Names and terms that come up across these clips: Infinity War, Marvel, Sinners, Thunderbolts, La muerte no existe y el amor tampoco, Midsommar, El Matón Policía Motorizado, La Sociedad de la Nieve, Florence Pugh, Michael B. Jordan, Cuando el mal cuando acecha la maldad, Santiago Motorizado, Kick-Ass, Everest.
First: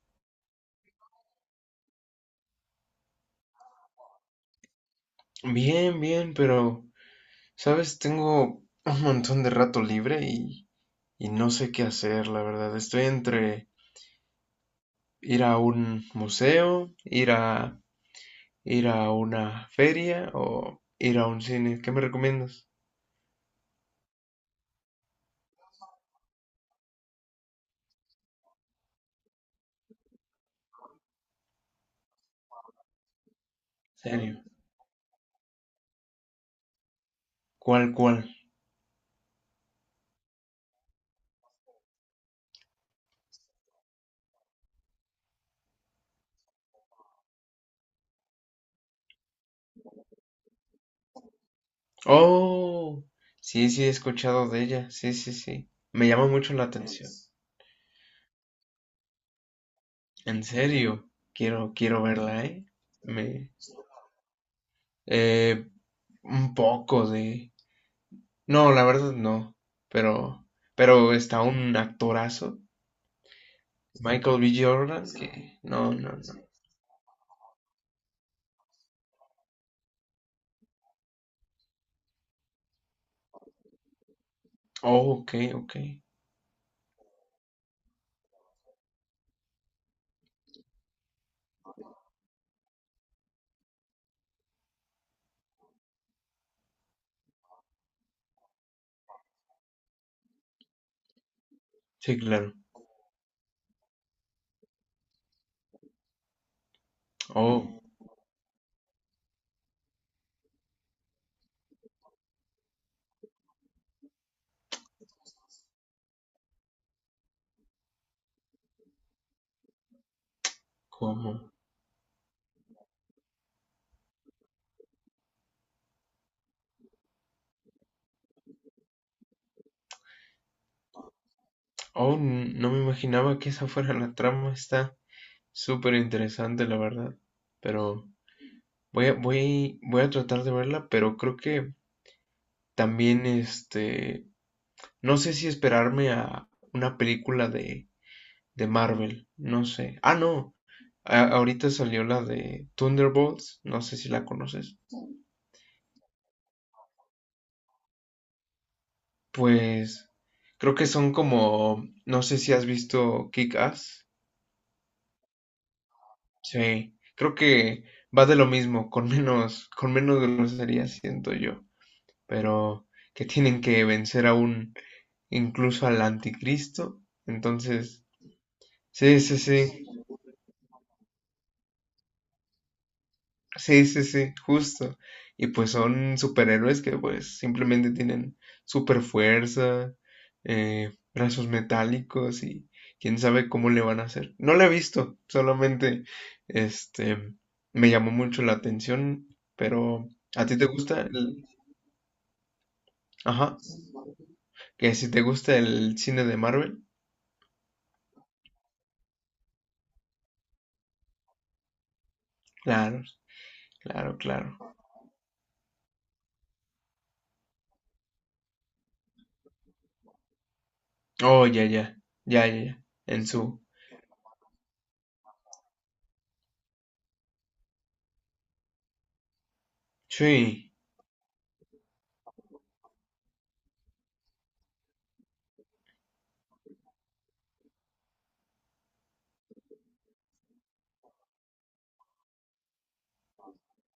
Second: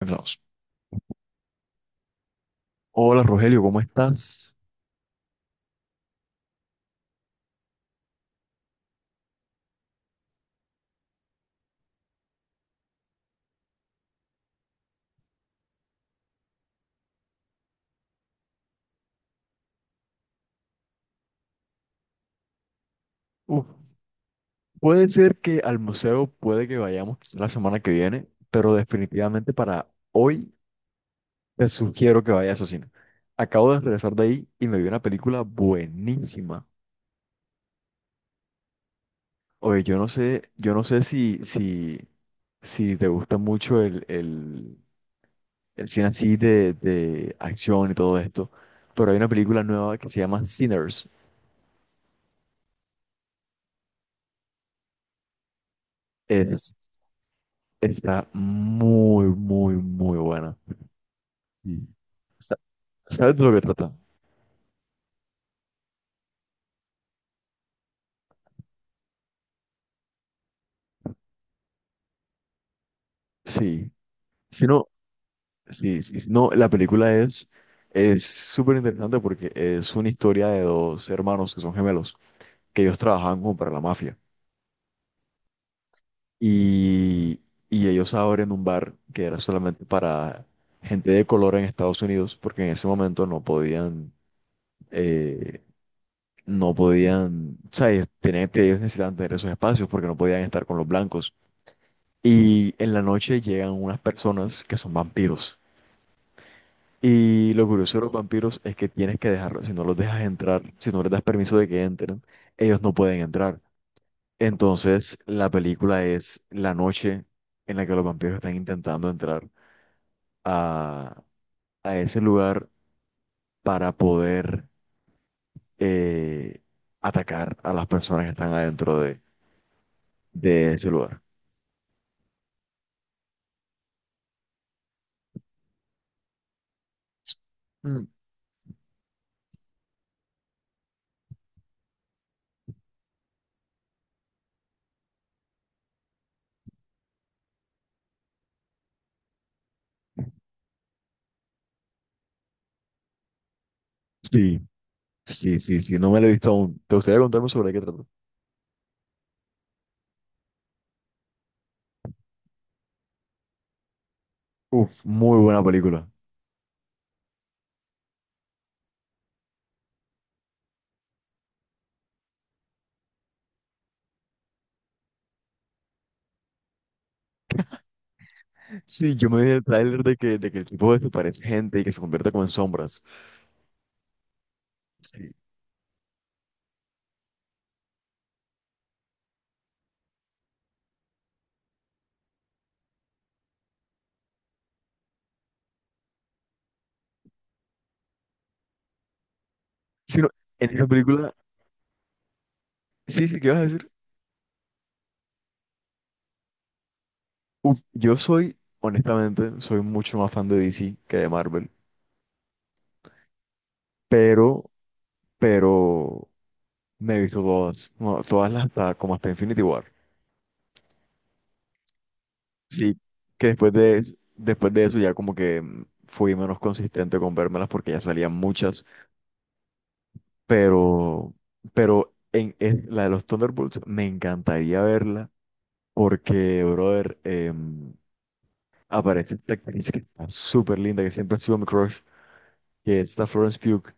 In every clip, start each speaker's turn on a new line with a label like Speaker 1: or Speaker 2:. Speaker 1: Empezamos. Hola Rogelio, ¿cómo estás?
Speaker 2: Bien, bien, pero, ¿sabes? Tengo un montón de rato libre y no sé qué hacer, la verdad. Estoy entre ir a un museo, ir a una feria o ir a un cine. ¿Qué me recomiendas?
Speaker 1: Uf, puede ser que al museo puede que vayamos quizá la semana que viene, pero definitivamente para hoy te sugiero que vayas a cine. Acabo de regresar de
Speaker 2: Serio.
Speaker 1: ahí y me vi una película buenísima.
Speaker 2: ¿Cuál, cuál?
Speaker 1: Oye, yo no sé, yo no sé si te gusta mucho el cine así de acción y todo esto, pero hay una película nueva que se llama Sinners.
Speaker 2: Oh, sí, sí, he escuchado de ella. Sí, sí, sí. Me llama mucho la
Speaker 1: Es,
Speaker 2: atención.
Speaker 1: está muy, muy, muy
Speaker 2: En
Speaker 1: buena.
Speaker 2: serio, quiero,
Speaker 1: Sí.
Speaker 2: quiero verla,
Speaker 1: Sa-
Speaker 2: ¿eh?
Speaker 1: ¿Sabes de
Speaker 2: Me,
Speaker 1: lo que trata?
Speaker 2: eh, un poco de. No, la verdad no. Pero, pero está un actorazo,
Speaker 1: Sí.
Speaker 2: Michael B.
Speaker 1: Si no,
Speaker 2: Jordan, que no,
Speaker 1: sí,
Speaker 2: no,
Speaker 1: sí, sí.
Speaker 2: no.
Speaker 1: No, la película es súper interesante porque es una historia de dos hermanos que son gemelos, que ellos trabajaban como para la mafia.
Speaker 2: Oh, ok, ok.
Speaker 1: Y, y ellos abren un bar que era solamente para gente de color en Estados Unidos, porque en ese momento no podían, eh, no podían, o sea, ellos, tenían, ellos necesitaban tener esos espacios porque no podían estar con los blancos.
Speaker 2: Sí, claro.
Speaker 1: Y en la noche llegan unas personas que son vampiros. Y lo
Speaker 2: Oh,
Speaker 1: curioso de los vampiros es que tienes que dejarlos. Si no los dejas entrar, si no les das permiso de que entren, ellos no pueden entrar. Entonces, la película es la noche en la que los vampiros están intentando entrar a,
Speaker 2: ¿cómo?
Speaker 1: a ese lugar para poder eh, atacar a las personas que están adentro de ese lugar.
Speaker 2: Oh, no me imaginaba que esa fuera la trama. Está súper interesante, la verdad.
Speaker 1: Mm.
Speaker 2: Pero voy a tratar de verla, pero creo que también, no sé si esperarme a una película de Marvel, no sé. Ah, no. Ahorita salió la de Thunderbolts, no sé si la
Speaker 1: Sí,
Speaker 2: conoces.
Speaker 1: sí, sí, sí. No me la he visto aún. ¿Te gustaría contarme sobre qué trata?
Speaker 2: Pues creo que son como, no sé si has visto Kick-Ass.
Speaker 1: Uf, muy buena película.
Speaker 2: Sí, creo que va de lo mismo, con menos grosería, siento yo. Pero que tienen que vencer incluso al anticristo. Entonces,
Speaker 1: Sí,
Speaker 2: sí,
Speaker 1: yo
Speaker 2: sí,
Speaker 1: me vi en el
Speaker 2: sí.
Speaker 1: tráiler de que el tipo desaparece gente y que se convierte como en sombras.
Speaker 2: Sí, sí, sí, justo.
Speaker 1: Sí.
Speaker 2: Y pues son superhéroes que pues simplemente tienen super fuerza, brazos metálicos y quién sabe cómo le van a hacer. No la he visto, solamente este me llamó mucho la atención, pero
Speaker 1: Sí, no,
Speaker 2: ¿a ti te
Speaker 1: en esa
Speaker 2: gusta
Speaker 1: película,
Speaker 2: el...
Speaker 1: sí, sí, ¿qué
Speaker 2: ajá,
Speaker 1: vas a decir?
Speaker 2: ¿que si te gusta el cine de Marvel?
Speaker 1: Uf, yo soy, honestamente, soy mucho más fan de DC que de Marvel,
Speaker 2: Claro, claro, claro.
Speaker 1: pero, pero me he visto todas, no, todas las hasta, como hasta Infinity War.
Speaker 2: Oh, ya, ya, ya, ya, ya.
Speaker 1: Sí,
Speaker 2: En
Speaker 1: que
Speaker 2: su.
Speaker 1: después de, después de eso ya como que fui menos consistente con vérmelas porque ya salían muchas,
Speaker 2: Sí.
Speaker 1: pero, pero en la de los Thunderbolts me encantaría verla. Porque, brother, aparece esta actriz que está súper linda, que siempre ha sido mi crush, que es esta Florence Pugh.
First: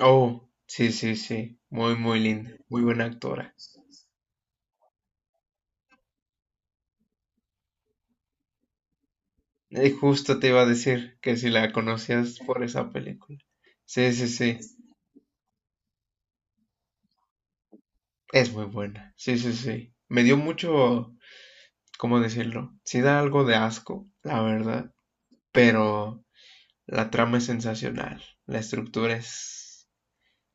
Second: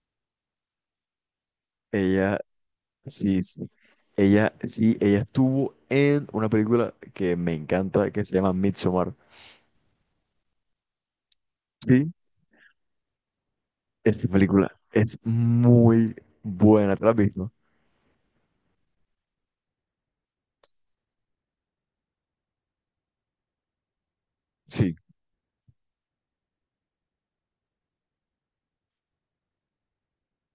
Speaker 2: Oh, sí, sí, sí. Muy, muy
Speaker 1: Ella,
Speaker 2: linda, muy buena
Speaker 1: sí,
Speaker 2: actora.
Speaker 1: sí. Ella, sí, ella estuvo en una película que me encanta, que se llama Midsommar.
Speaker 2: Justo te iba a decir que si la
Speaker 1: Sí,
Speaker 2: conocías por esa película. Sí,
Speaker 1: esta
Speaker 2: sí, sí.
Speaker 1: película es muy buena, ¿te la has visto?
Speaker 2: Es muy buena. Sí, sí, sí. Me dio mucho, ¿cómo decirlo? Sí da algo de asco, la
Speaker 1: Sí,
Speaker 2: verdad. Pero la trama es sensacional. La estructura es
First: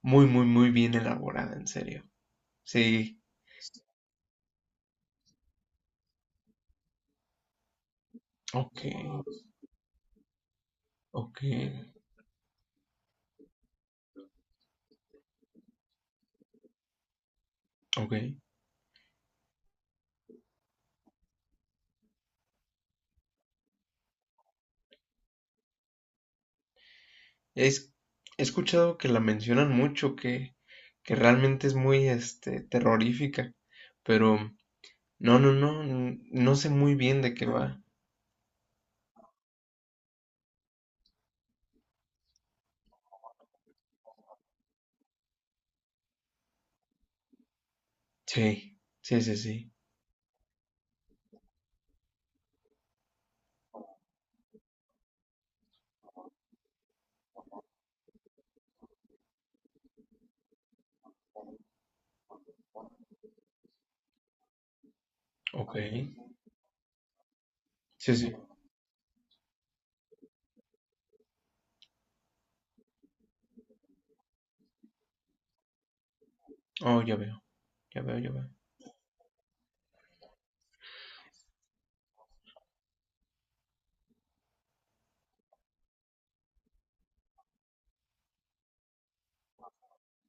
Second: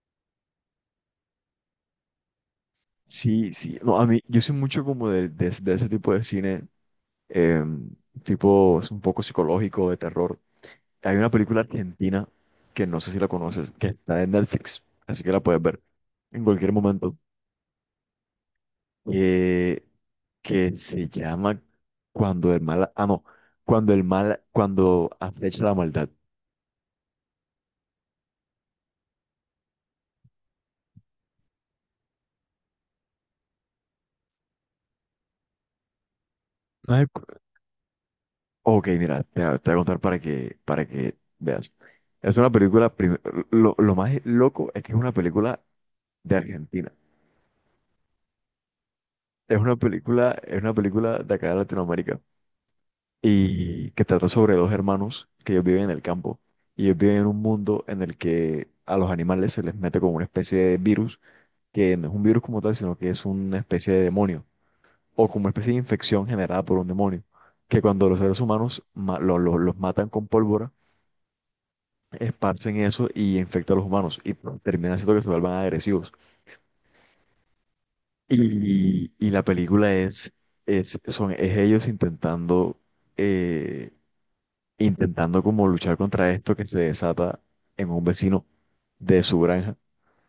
Speaker 2: muy, muy, muy bien elaborada, en serio. Sí.
Speaker 1: sí, sí. No, a mí, yo soy mucho como de, de ese tipo de cine, em, tipo,
Speaker 2: Ok,
Speaker 1: es un poco psicológico, de terror. Hay una
Speaker 2: ok,
Speaker 1: película argentina que no sé si la conoces, que está en Netflix, así que la puedes ver en cualquier momento,
Speaker 2: ok.
Speaker 1: eh, que se llama Cuando el mal, ah, no, Cuando el mal, cuando acecha la maldad.
Speaker 2: Es, he escuchado que la mencionan mucho, que realmente es muy, terrorífica. Pero no, no, no, no sé muy
Speaker 1: Ay,
Speaker 2: bien
Speaker 1: cu-
Speaker 2: de qué va.
Speaker 1: Ok, mira, voy a te voy a contar para que veas. Es una película, prim- lo más loco es que es una película de Argentina.
Speaker 2: Sí, sí, sí, sí.
Speaker 1: Es una película de acá de Latinoamérica, y que trata sobre dos hermanos que ellos viven en el campo y ellos viven en un mundo en el que a los animales se les mete como una especie de virus, que no es un virus como tal, sino que es una especie de demonio o como una especie
Speaker 2: Ok.
Speaker 1: de infección generada por un demonio, que cuando
Speaker 2: Sí,
Speaker 1: los
Speaker 2: sí.
Speaker 1: seres humanos los matan con pólvora, esparcen eso y infecta a los humanos y termina haciendo que se vuelvan agresivos.
Speaker 2: Oh, ya veo, ya veo, ya veo.
Speaker 1: Y la película es, es ellos intentando... eh, intentando como luchar contra esto que se desata en un vecino de su granja,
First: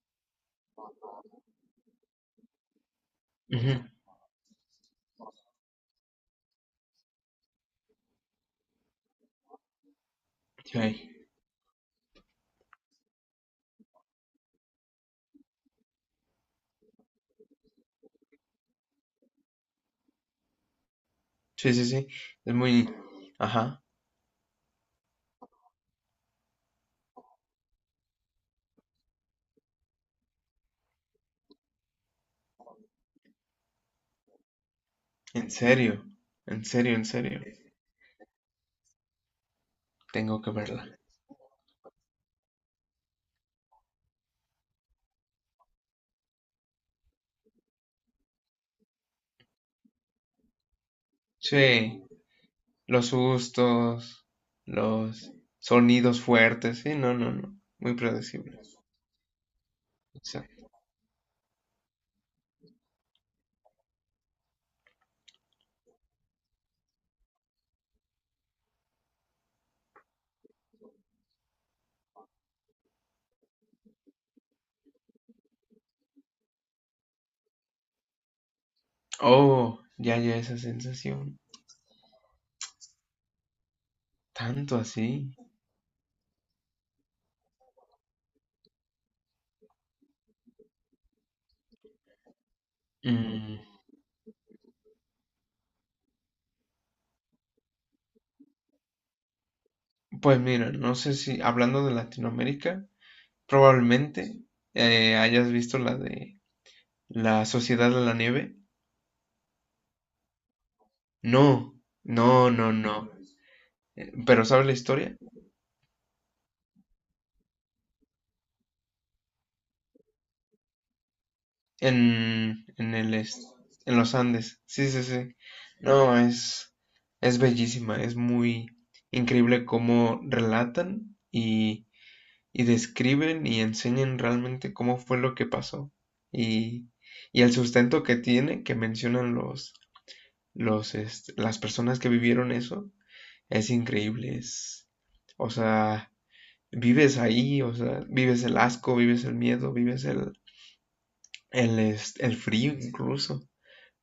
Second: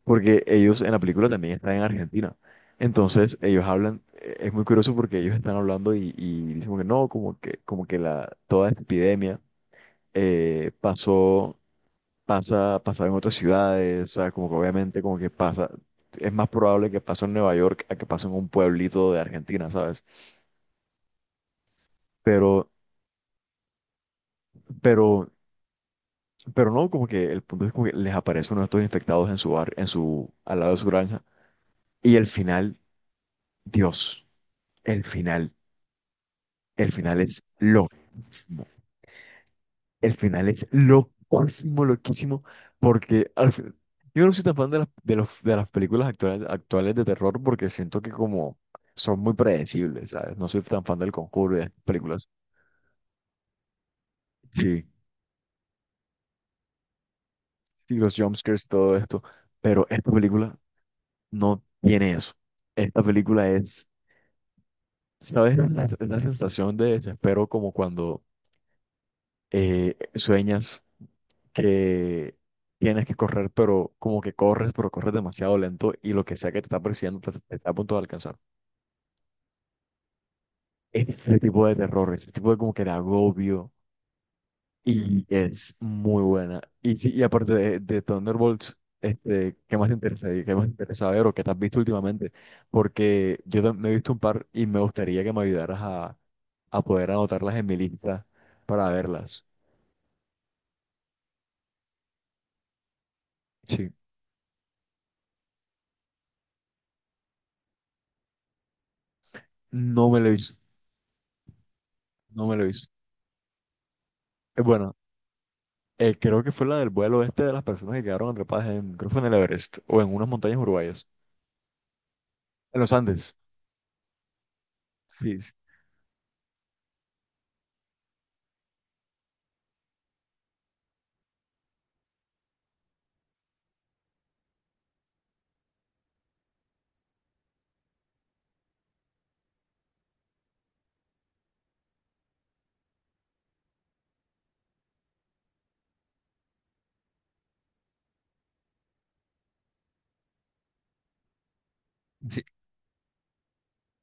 Speaker 1: porque ellos en la película también están en Argentina. Entonces ellos
Speaker 2: Ujú.
Speaker 1: hablan, es muy curioso porque ellos están hablando y dicen como que no, como que la, toda esta epidemia eh,
Speaker 2: Sí,
Speaker 1: pasó, pasa, pasaba en otras ciudades, o sea, como que obviamente como que pasa, es más probable que pase en Nueva York a que pase en un pueblito de Argentina, ¿sabes?
Speaker 2: sí, sí, sí. Es
Speaker 1: Pero,
Speaker 2: muy. Ajá.
Speaker 1: pero Pero no, como que el punto es como que les aparece uno de estos infectados en su bar, en su, al lado de su granja. Y el final, Dios, el
Speaker 2: En
Speaker 1: final,
Speaker 2: serio, en
Speaker 1: el
Speaker 2: serio, en
Speaker 1: final
Speaker 2: serio.
Speaker 1: es loquísimo. El
Speaker 2: Tengo
Speaker 1: final
Speaker 2: que
Speaker 1: es
Speaker 2: verla.
Speaker 1: loquísimo, loquísimo, porque yo no soy tan fan de las, de las películas actuales, actuales de terror porque siento que como son muy predecibles, ¿sabes? No soy tan fan del Conjuro y de estas
Speaker 2: Sí,
Speaker 1: películas.
Speaker 2: los sustos,
Speaker 1: Sí,
Speaker 2: los sonidos fuertes. Sí, no, no, no. Muy
Speaker 1: y los
Speaker 2: predecible.
Speaker 1: jumpscares todo esto. Pero esta
Speaker 2: Sí.
Speaker 1: película no tiene eso. Esta película es. ¿Sabes? Es la sensación de desespero como cuando sueñas que tienes que correr, pero como que corres, pero corres demasiado lento y lo que sea que te está persiguiendo te está a punto de alcanzar.
Speaker 2: Oh, ya, ya esa sensación.
Speaker 1: Ese tipo de terror, ese tipo de como que de agobio
Speaker 2: ¿Tanto
Speaker 1: y
Speaker 2: así?
Speaker 1: es muy buena. Y sí, y aparte de Thunderbolts, este, ¿qué más te interesa? ¿Qué más te interesa ver o qué te has visto últimamente? Porque
Speaker 2: Mm,
Speaker 1: yo me he visto un par y me gustaría que me ayudaras a poder anotarlas en mi lista para verlas.
Speaker 2: Pues mira, no sé si hablando de Latinoamérica.
Speaker 1: Sí,
Speaker 2: Probablemente hayas visto la de La Sociedad de la Nieve.
Speaker 1: no me lo he visto,
Speaker 2: No,
Speaker 1: no
Speaker 2: no,
Speaker 1: me lo he
Speaker 2: no,
Speaker 1: visto.
Speaker 2: no. Pero ¿sabes la
Speaker 1: Bueno,
Speaker 2: historia?
Speaker 1: creo que fue la del vuelo este de las personas que quedaron atrapadas en, creo que fue en el Everest o en unas montañas uruguayas,
Speaker 2: En,
Speaker 1: en los
Speaker 2: en el
Speaker 1: Andes.
Speaker 2: est- en los Andes. Sí, sí, sí.
Speaker 1: Sí, sí.
Speaker 2: No, es bellísima, es muy increíble cómo relatan y describen y enseñan realmente cómo fue lo que pasó. Y, y el sustento que tiene, que mencionan las personas que vivieron eso. Es increíble, o sea, vives ahí, o sea, vives el asco, vives el miedo, vives el, el
Speaker 1: Sí.
Speaker 2: frío incluso,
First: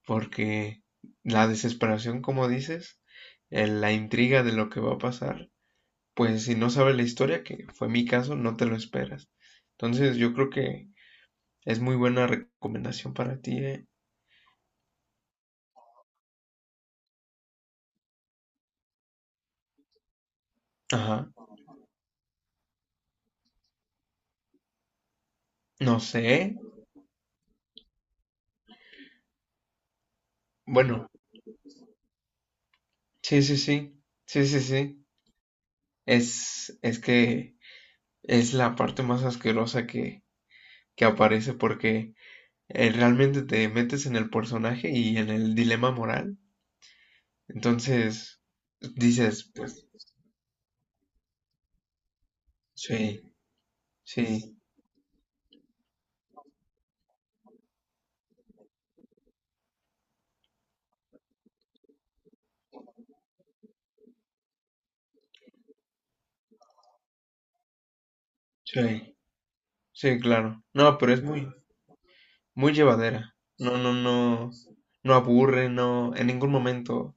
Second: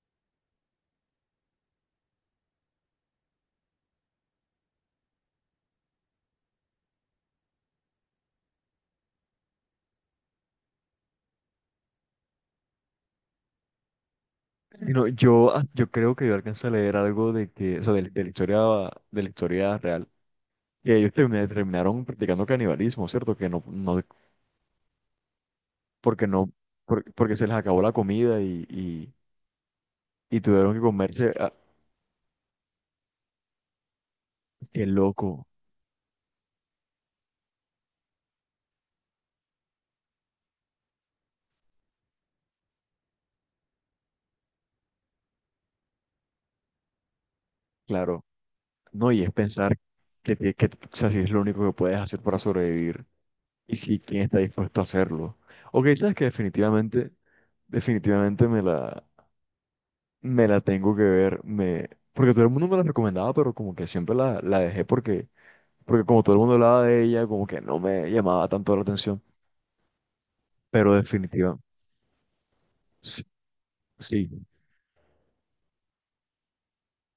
Speaker 2: porque la desesperación, como dices, la intriga de lo que va a pasar, pues si no sabes la historia, que fue mi caso, no te lo esperas. Entonces yo creo que es muy buena recomendación para ti, ¿eh?
Speaker 1: Y no, yo, ah, yo creo que yo alcancé a leer algo de que, o sea, de la historia real, que ellos
Speaker 2: Ajá.
Speaker 1: terminaron practicando canibalismo, ¿cierto? Que no, no,
Speaker 2: No
Speaker 1: porque
Speaker 2: sé.
Speaker 1: no, porque se les acabó la comida y tuvieron que
Speaker 2: Bueno,
Speaker 1: comerse, ah,
Speaker 2: sí, sí, sí. Sí, sí,
Speaker 1: qué
Speaker 2: sí.
Speaker 1: loco.
Speaker 2: Es que es la parte más asquerosa que aparece porque realmente te metes en el personaje y en el dilema moral.
Speaker 1: Claro.
Speaker 2: Entonces
Speaker 1: No, y es
Speaker 2: dices,
Speaker 1: pensar
Speaker 2: pues
Speaker 1: que, que, o sea, si es lo único que puedes hacer para sobrevivir
Speaker 2: sí,
Speaker 1: y si quién está
Speaker 2: sí,
Speaker 1: dispuesto a hacerlo. Ok, sabes que definitivamente, definitivamente me la tengo que ver, me, porque todo el mundo me la recomendaba, pero como que siempre la, la dejé porque, porque como todo el mundo hablaba de ella, como que no me llamaba tanto la
Speaker 2: sí,
Speaker 1: atención,
Speaker 2: sí, claro.
Speaker 1: pero
Speaker 2: No, pero es muy,
Speaker 1: definitiva,
Speaker 2: muy
Speaker 1: sí,
Speaker 2: llevadera. No, no,
Speaker 1: sí,
Speaker 2: no, no aburre, no,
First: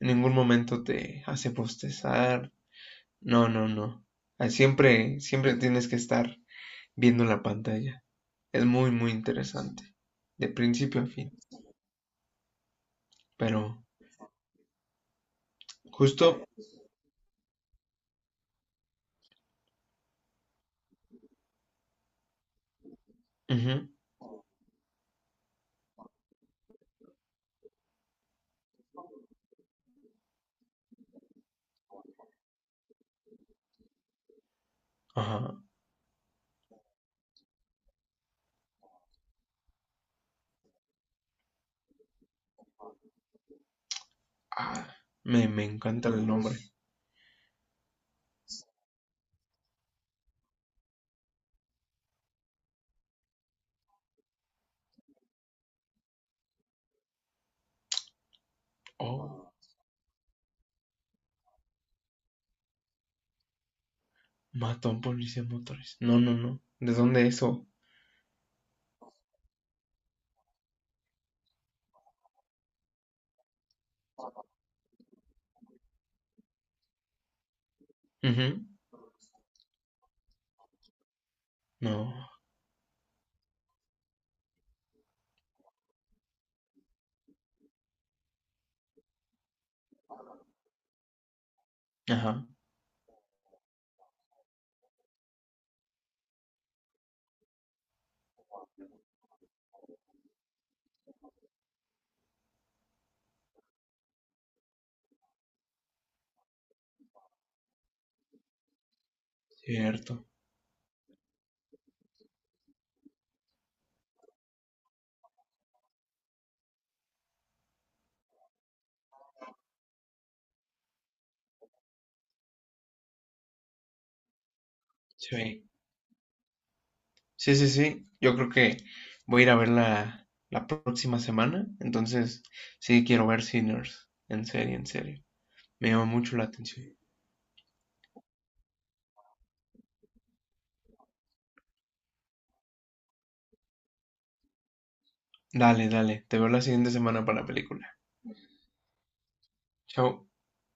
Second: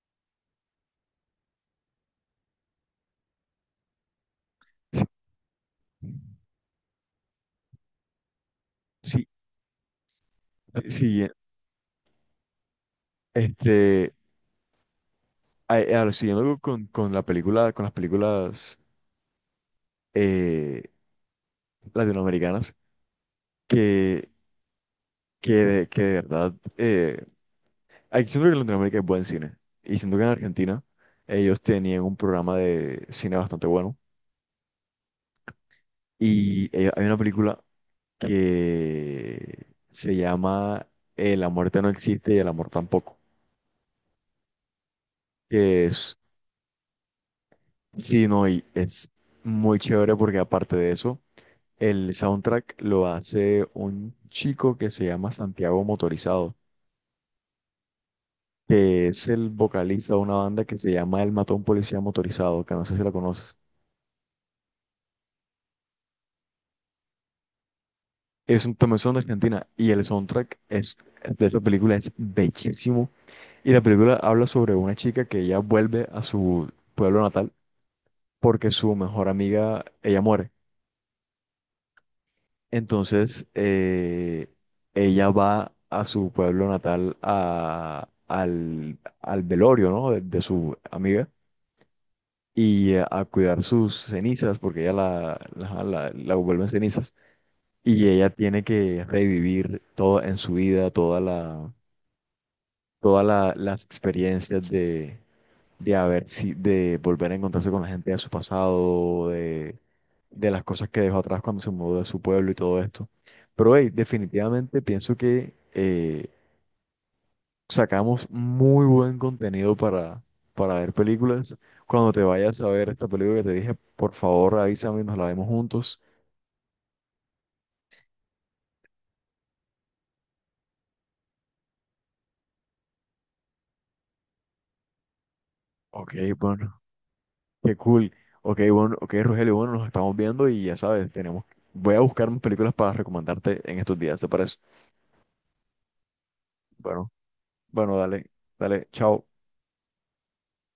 Speaker 2: en ningún momento te hace postezar. No, no, no. Ah, siempre, siempre tienes que estar viendo la pantalla. Es muy, muy
Speaker 1: sí,
Speaker 2: interesante, de principio a
Speaker 1: sí, sí,
Speaker 2: fin. Pero
Speaker 1: este, a-
Speaker 2: justo,
Speaker 1: siguiendo con la película, con las películas eh, latinoamericanas,
Speaker 2: ujú,
Speaker 1: que, que, que de verdad, aquí siento que en Latinoamérica hay buen cine. Y siento que en Argentina ellos tenían un programa de cine bastante bueno.
Speaker 2: ajá,
Speaker 1: Y hay una película que se llama La muerte no existe y el amor tampoco.
Speaker 2: ah, me
Speaker 1: Que
Speaker 2: encanta
Speaker 1: es,
Speaker 2: el nombre.
Speaker 1: sí, no, y es muy chévere porque aparte de eso, el soundtrack lo hace un chico que se llama Santiago Motorizado, que es el
Speaker 2: Oh,
Speaker 1: vocalista de una banda que se llama El Matón Policía Motorizado, que no sé si la conoces.
Speaker 2: mató a un policía de motores. No, no, no. ¿De dónde eso?
Speaker 1: Es un también son de Argentina y el soundtrack es, de esa película es bellísimo. Y la película habla sobre una chica que ella vuelve a su pueblo natal
Speaker 2: Ujú,
Speaker 1: porque su mejor amiga, ella muere.
Speaker 2: no,
Speaker 1: Entonces, ella va a su pueblo natal a, al, al velorio, ¿no?, de su amiga
Speaker 2: ajá,
Speaker 1: y a cuidar sus cenizas, porque ella la, la vuelve en cenizas, y ella tiene que revivir todo en su vida, toda la, las experiencias de haber, de volver a encontrarse con la gente de su pasado,
Speaker 2: cierto.
Speaker 1: de las cosas que dejó atrás cuando se mudó de su pueblo y todo esto. Pero hey, definitivamente pienso que sacamos muy buen contenido para ver películas. Cuando te vayas a ver esta película que te dije, por favor, avísame y nos la vemos
Speaker 2: Sí,
Speaker 1: juntos.
Speaker 2: sí, sí, sí. Yo creo que voy a ir a verla la próxima semana. Entonces, sí, quiero ver Sinners. En serio, en serio. Me llama
Speaker 1: Ok,
Speaker 2: mucho la
Speaker 1: bueno,
Speaker 2: atención.
Speaker 1: qué cool. Ok, bueno, ok, Rogelio, bueno, nos estamos viendo y ya sabes, tenemos, voy a buscar más películas para recomendarte en estos días, ¿te parece?
Speaker 2: Dale, dale. Te veo la siguiente
Speaker 1: Bueno,
Speaker 2: semana para la película.
Speaker 1: bueno, dale, dale, chao.
Speaker 2: Chao.